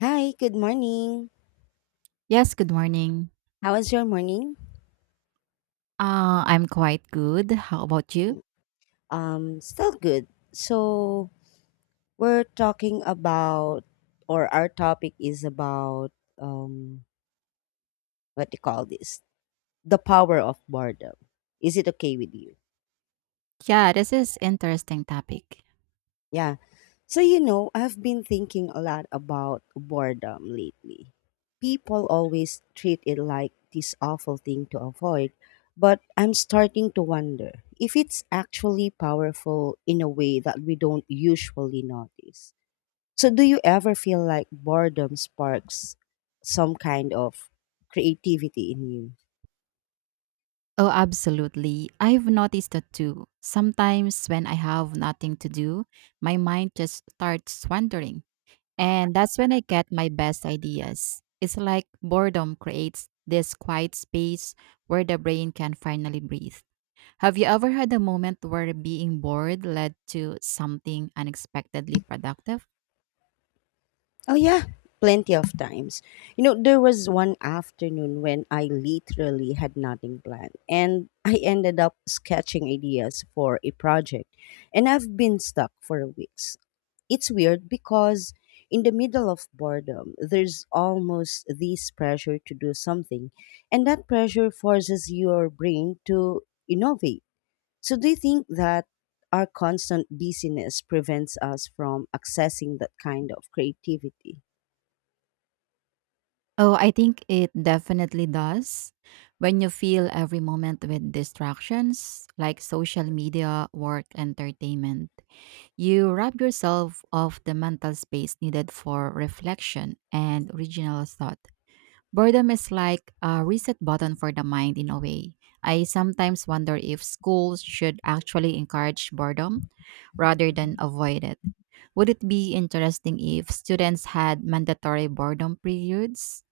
Hi, good morning. Yes, good morning. How was your morning? I'm quite good. How about you? Still good. So we're talking about, or our topic is about, um, what do you call this? The power of boredom. Is it okay with you? Yeah, this is interesting topic. Yeah. So, you know, I've been thinking a lot about boredom lately. People always treat it like this awful thing to avoid, but I'm starting to wonder if it's actually powerful in a way that we don't usually notice. So, do you ever feel like boredom sparks some kind of creativity in you? Oh, absolutely. I've noticed that too. Sometimes when I have nothing to do, my mind just starts wandering, and that's when I get my best ideas. It's like boredom creates this quiet space where the brain can finally breathe. Have you ever had a moment where being bored led to something unexpectedly productive? Oh yeah, plenty of times. You know, there was one afternoon when I literally had nothing planned and I ended up sketching ideas for a project and I've been stuck for weeks. It's weird because in the middle of boredom, there's almost this pressure to do something and that pressure forces your brain to innovate. So do you think that our constant busyness prevents us from accessing that kind of creativity? Oh, I think it definitely does. When you fill every moment with distractions like social media, work, entertainment, you rob yourself of the mental space needed for reflection and original thought. Boredom is like a reset button for the mind in a way. I sometimes wonder if schools should actually encourage boredom rather than avoid it. Would it be interesting if students had mandatory boredom periods?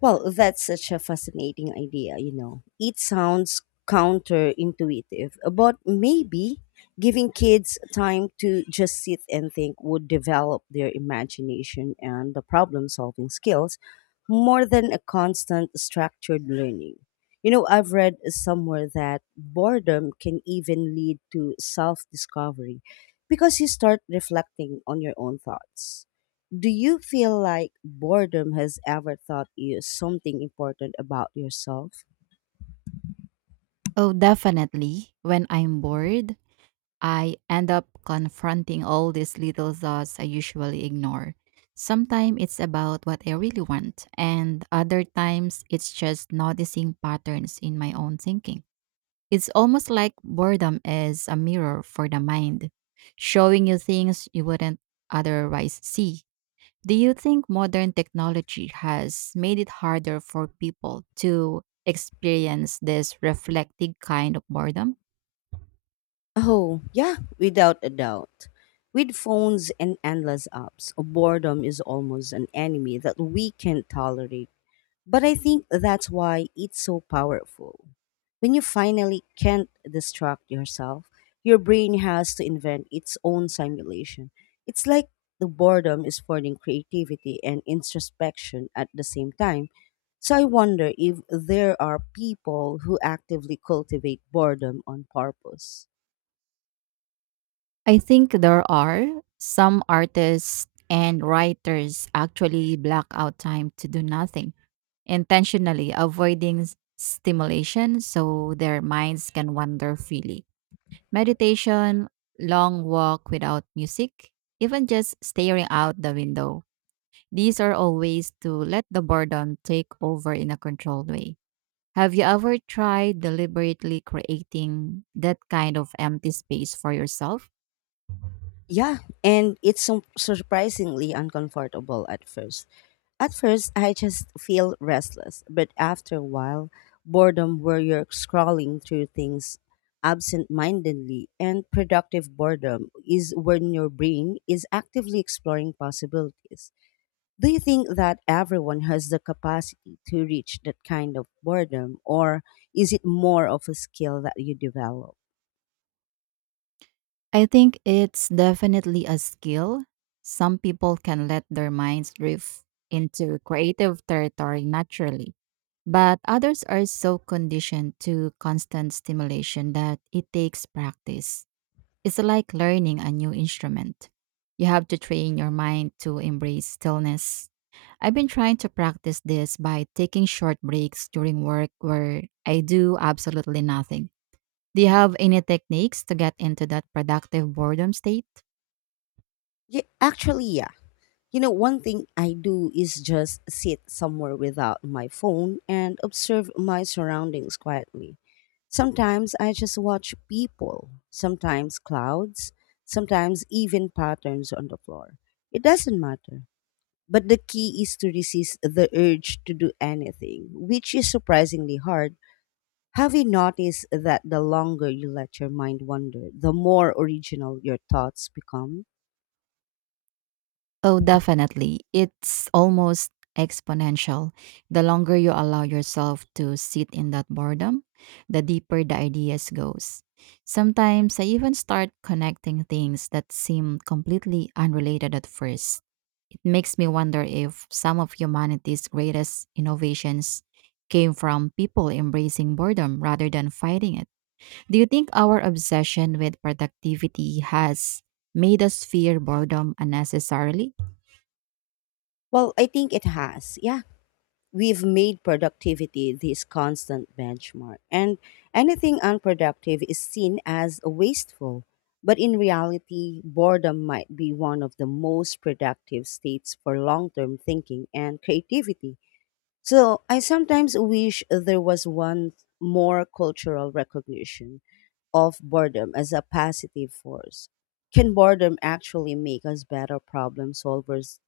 Well, that's such a fascinating idea, you know. It sounds counterintuitive, but maybe giving kids time to just sit and think would develop their imagination and the problem solving skills more than a constant structured learning. You know, I've read somewhere that boredom can even lead to self discovery because you start reflecting on your own thoughts. Do you feel like boredom has ever taught you something important about yourself? Oh, definitely. When I'm bored, I end up confronting all these little thoughts I usually ignore. Sometimes it's about what I really want, and other times it's just noticing patterns in my own thinking. It's almost like boredom is a mirror for the mind, showing you things you wouldn't otherwise see. Do you think modern technology has made it harder for people to experience this reflective kind of boredom? Oh, yeah, without a doubt. With phones and endless apps, boredom is almost an enemy that we can tolerate. But I think that's why it's so powerful. When you finally can't distract yourself, your brain has to invent its own simulation. It's like the boredom is forcing creativity and introspection at the same time. So I wonder if there are people who actively cultivate boredom on purpose. I think there are some artists and writers actually block out time to do nothing, intentionally avoiding stimulation so their minds can wander freely. Meditation, long walk without music, even just staring out the window. These are all ways to let the boredom take over in a controlled way. Have you ever tried deliberately creating that kind of empty space for yourself? Yeah, and it's surprisingly uncomfortable at first. At first, I just feel restless, but after a while, boredom where you're scrolling through things absent mindedly, and productive boredom is when your brain is actively exploring possibilities. Do you think that everyone has the capacity to reach that kind of boredom, or is it more of a skill that you develop? I think it's definitely a skill. Some people can let their minds drift into creative territory naturally, but others are so conditioned to constant stimulation that it takes practice. It's like learning a new instrument. You have to train your mind to embrace stillness. I've been trying to practice this by taking short breaks during work where I do absolutely nothing. Do you have any techniques to get into that productive boredom state? Actually, yeah. You know, one thing I do is just sit somewhere without my phone and observe my surroundings quietly. Sometimes I just watch people, sometimes clouds, sometimes even patterns on the floor. It doesn't matter. But the key is to resist the urge to do anything, which is surprisingly hard. Have you noticed that the longer you let your mind wander, the more original your thoughts become? Oh, definitely. It's almost exponential. The longer you allow yourself to sit in that boredom, the deeper the ideas goes. Sometimes I even start connecting things that seem completely unrelated at first. It makes me wonder if some of humanity's greatest innovations came from people embracing boredom rather than fighting it. Do you think our obsession with productivity has made us fear boredom unnecessarily? Well, I think it has. Yeah, we've made productivity this constant benchmark, and anything unproductive is seen as wasteful. But in reality, boredom might be one of the most productive states for long term thinking and creativity. So I sometimes wish there was one more cultural recognition of boredom as a positive force. Can boredom actually make us better problem solvers?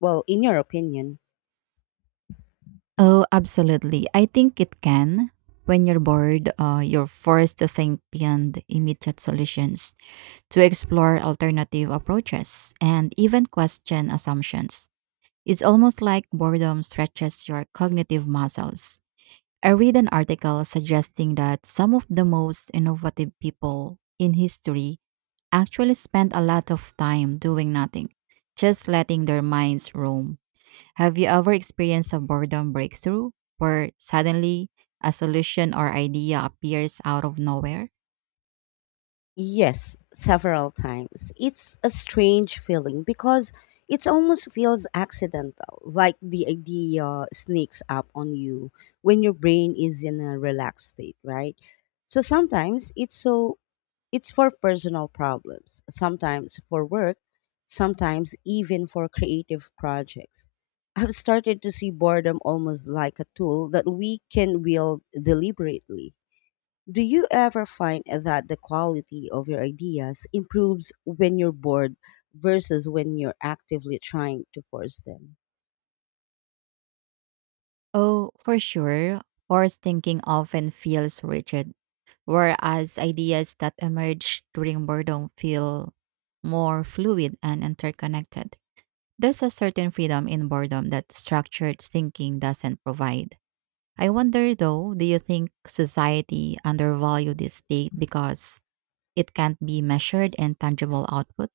Well, in your opinion, Oh, absolutely. I think it can. When you're bored, you're forced to think beyond immediate solutions, to explore alternative approaches, and even question assumptions. It's almost like boredom stretches your cognitive muscles. I read an article suggesting that some of the most innovative people in history actually spend a lot of time doing nothing, just letting their minds roam. Have you ever experienced a boredom breakthrough where suddenly a solution or idea appears out of nowhere? Yes, several times. It's a strange feeling because it almost feels accidental, like the idea sneaks up on you when your brain is in a relaxed state, right? So sometimes it's for personal problems, sometimes for work, sometimes even for creative projects. I've started to see boredom almost like a tool that we can wield deliberately. Do you ever find that the quality of your ideas improves when you're bored versus when you're actively trying to force them? Oh, for sure. Forced thinking often feels rigid, whereas ideas that emerge during boredom feel more fluid and interconnected. There's a certain freedom in boredom that structured thinking doesn't provide. I wonder though, do you think society undervalue this state because it can't be measured in tangible output?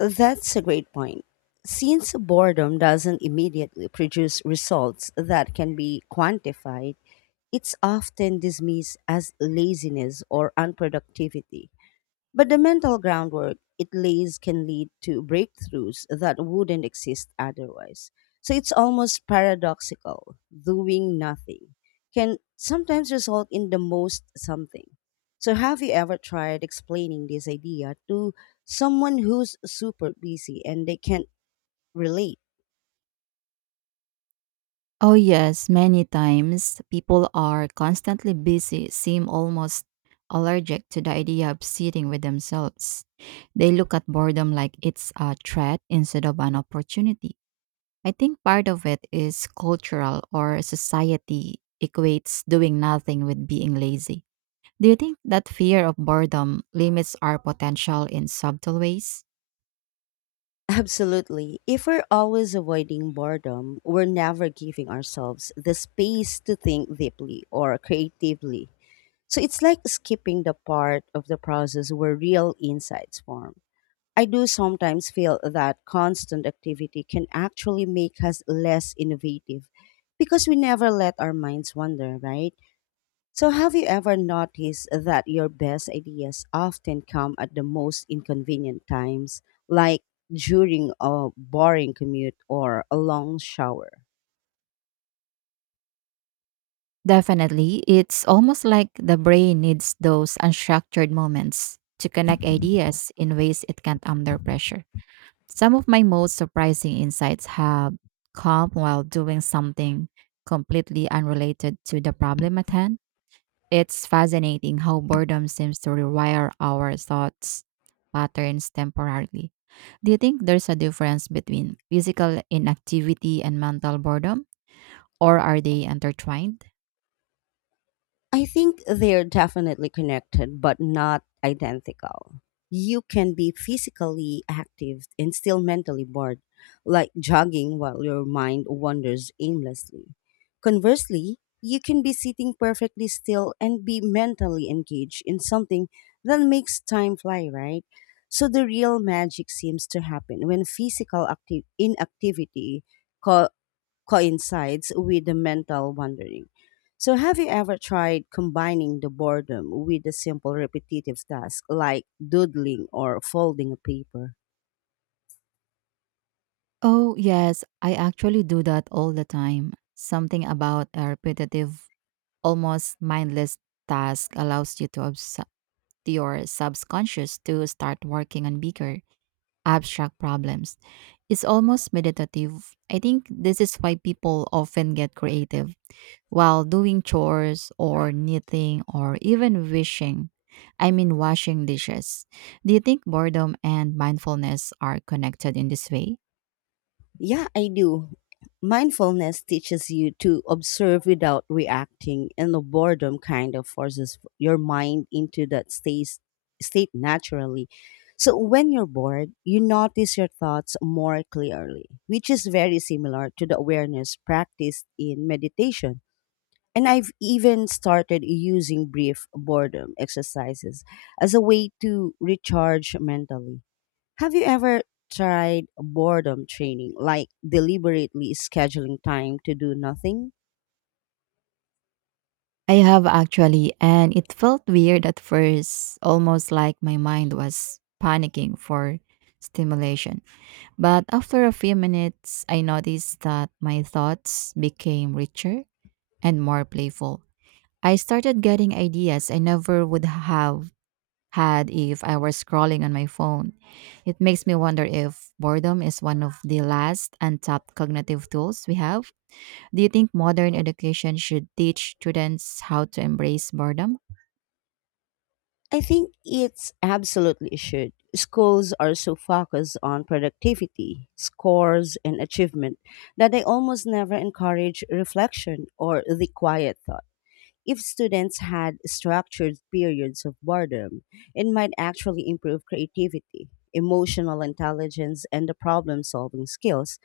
That's a great point. Since boredom doesn't immediately produce results that can be quantified, it's often dismissed as laziness or unproductivity. But the mental groundwork it lays can lead to breakthroughs that wouldn't exist otherwise. So it's almost paradoxical. Doing nothing can sometimes result in the most something. So have you ever tried explaining this idea to someone who's super busy and they can't relate? Oh yes, many times people are constantly busy, seem almost allergic to the idea of sitting with themselves. They look at boredom like it's a threat instead of an opportunity. I think part of it is cultural or society equates doing nothing with being lazy. Do you think that fear of boredom limits our potential in subtle ways? Absolutely. If we're always avoiding boredom, we're never giving ourselves the space to think deeply or creatively. So it's like skipping the part of the process where real insights form. I do sometimes feel that constant activity can actually make us less innovative because we never let our minds wander, right? So, have you ever noticed that your best ideas often come at the most inconvenient times, like during a boring commute or a long shower? Definitely. It's almost like the brain needs those unstructured moments to connect ideas in ways it can't under pressure. Some of my most surprising insights have come while doing something completely unrelated to the problem at hand. It's fascinating how boredom seems to rewire our thoughts patterns temporarily. Do you think there's a difference between physical inactivity and mental boredom, or are they intertwined? I think they're definitely connected, but not identical. You can be physically active and still mentally bored, like jogging while your mind wanders aimlessly. Conversely, you can be sitting perfectly still and be mentally engaged in something that makes time fly, right? So the real magic seems to happen when physical active inactivity coincides with the mental wandering. So, have you ever tried combining the boredom with a simple repetitive task like doodling or folding a paper? Oh, yes, I actually do that all the time. Something about a repetitive, almost mindless task allows you to, to your subconscious to start working on bigger abstract problems. It's almost meditative. I think this is why people often get creative while doing chores or knitting or even wishing. I mean, washing dishes. Do you think boredom and mindfulness are connected in this way? Yeah, I do. Mindfulness teaches you to observe without reacting, and the boredom kind of forces your mind into that state naturally. So, when you're bored, you notice your thoughts more clearly, which is very similar to the awareness practiced in meditation. And I've even started using brief boredom exercises as a way to recharge mentally. Have you ever tried boredom training, like deliberately scheduling time to do nothing? I have actually, and it felt weird at first, almost like my mind was panicking for stimulation. But after a few minutes, I noticed that my thoughts became richer and more playful. I started getting ideas I never would have had if I were scrolling on my phone. It makes me wonder if boredom is one of the last untapped cognitive tools we have. Do you think modern education should teach students how to embrace boredom? I think it's absolutely should. Schools are so focused on productivity, scores, and achievement that they almost never encourage reflection or the quiet thought. If students had structured periods of boredom, it might actually improve creativity, emotional intelligence, and the problem solving skills.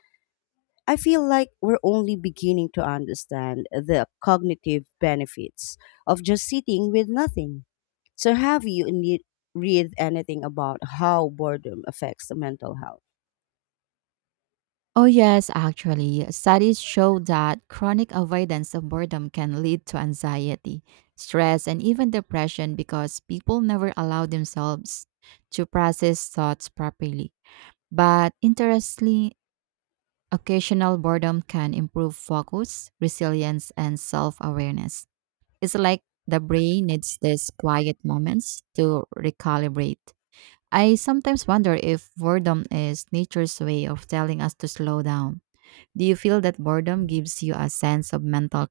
I feel like we're only beginning to understand the cognitive benefits of just sitting with nothing. So, have you read anything about how boredom affects the mental health? Oh, yes, actually. Studies show that chronic avoidance of boredom can lead to anxiety, stress, and even depression because people never allow themselves to process thoughts properly. But interestingly, occasional boredom can improve focus, resilience, and self awareness. It's like the brain needs these quiet moments to recalibrate. I sometimes wonder if boredom is nature's way of telling us to slow down. Do you feel that boredom gives you a sense of mental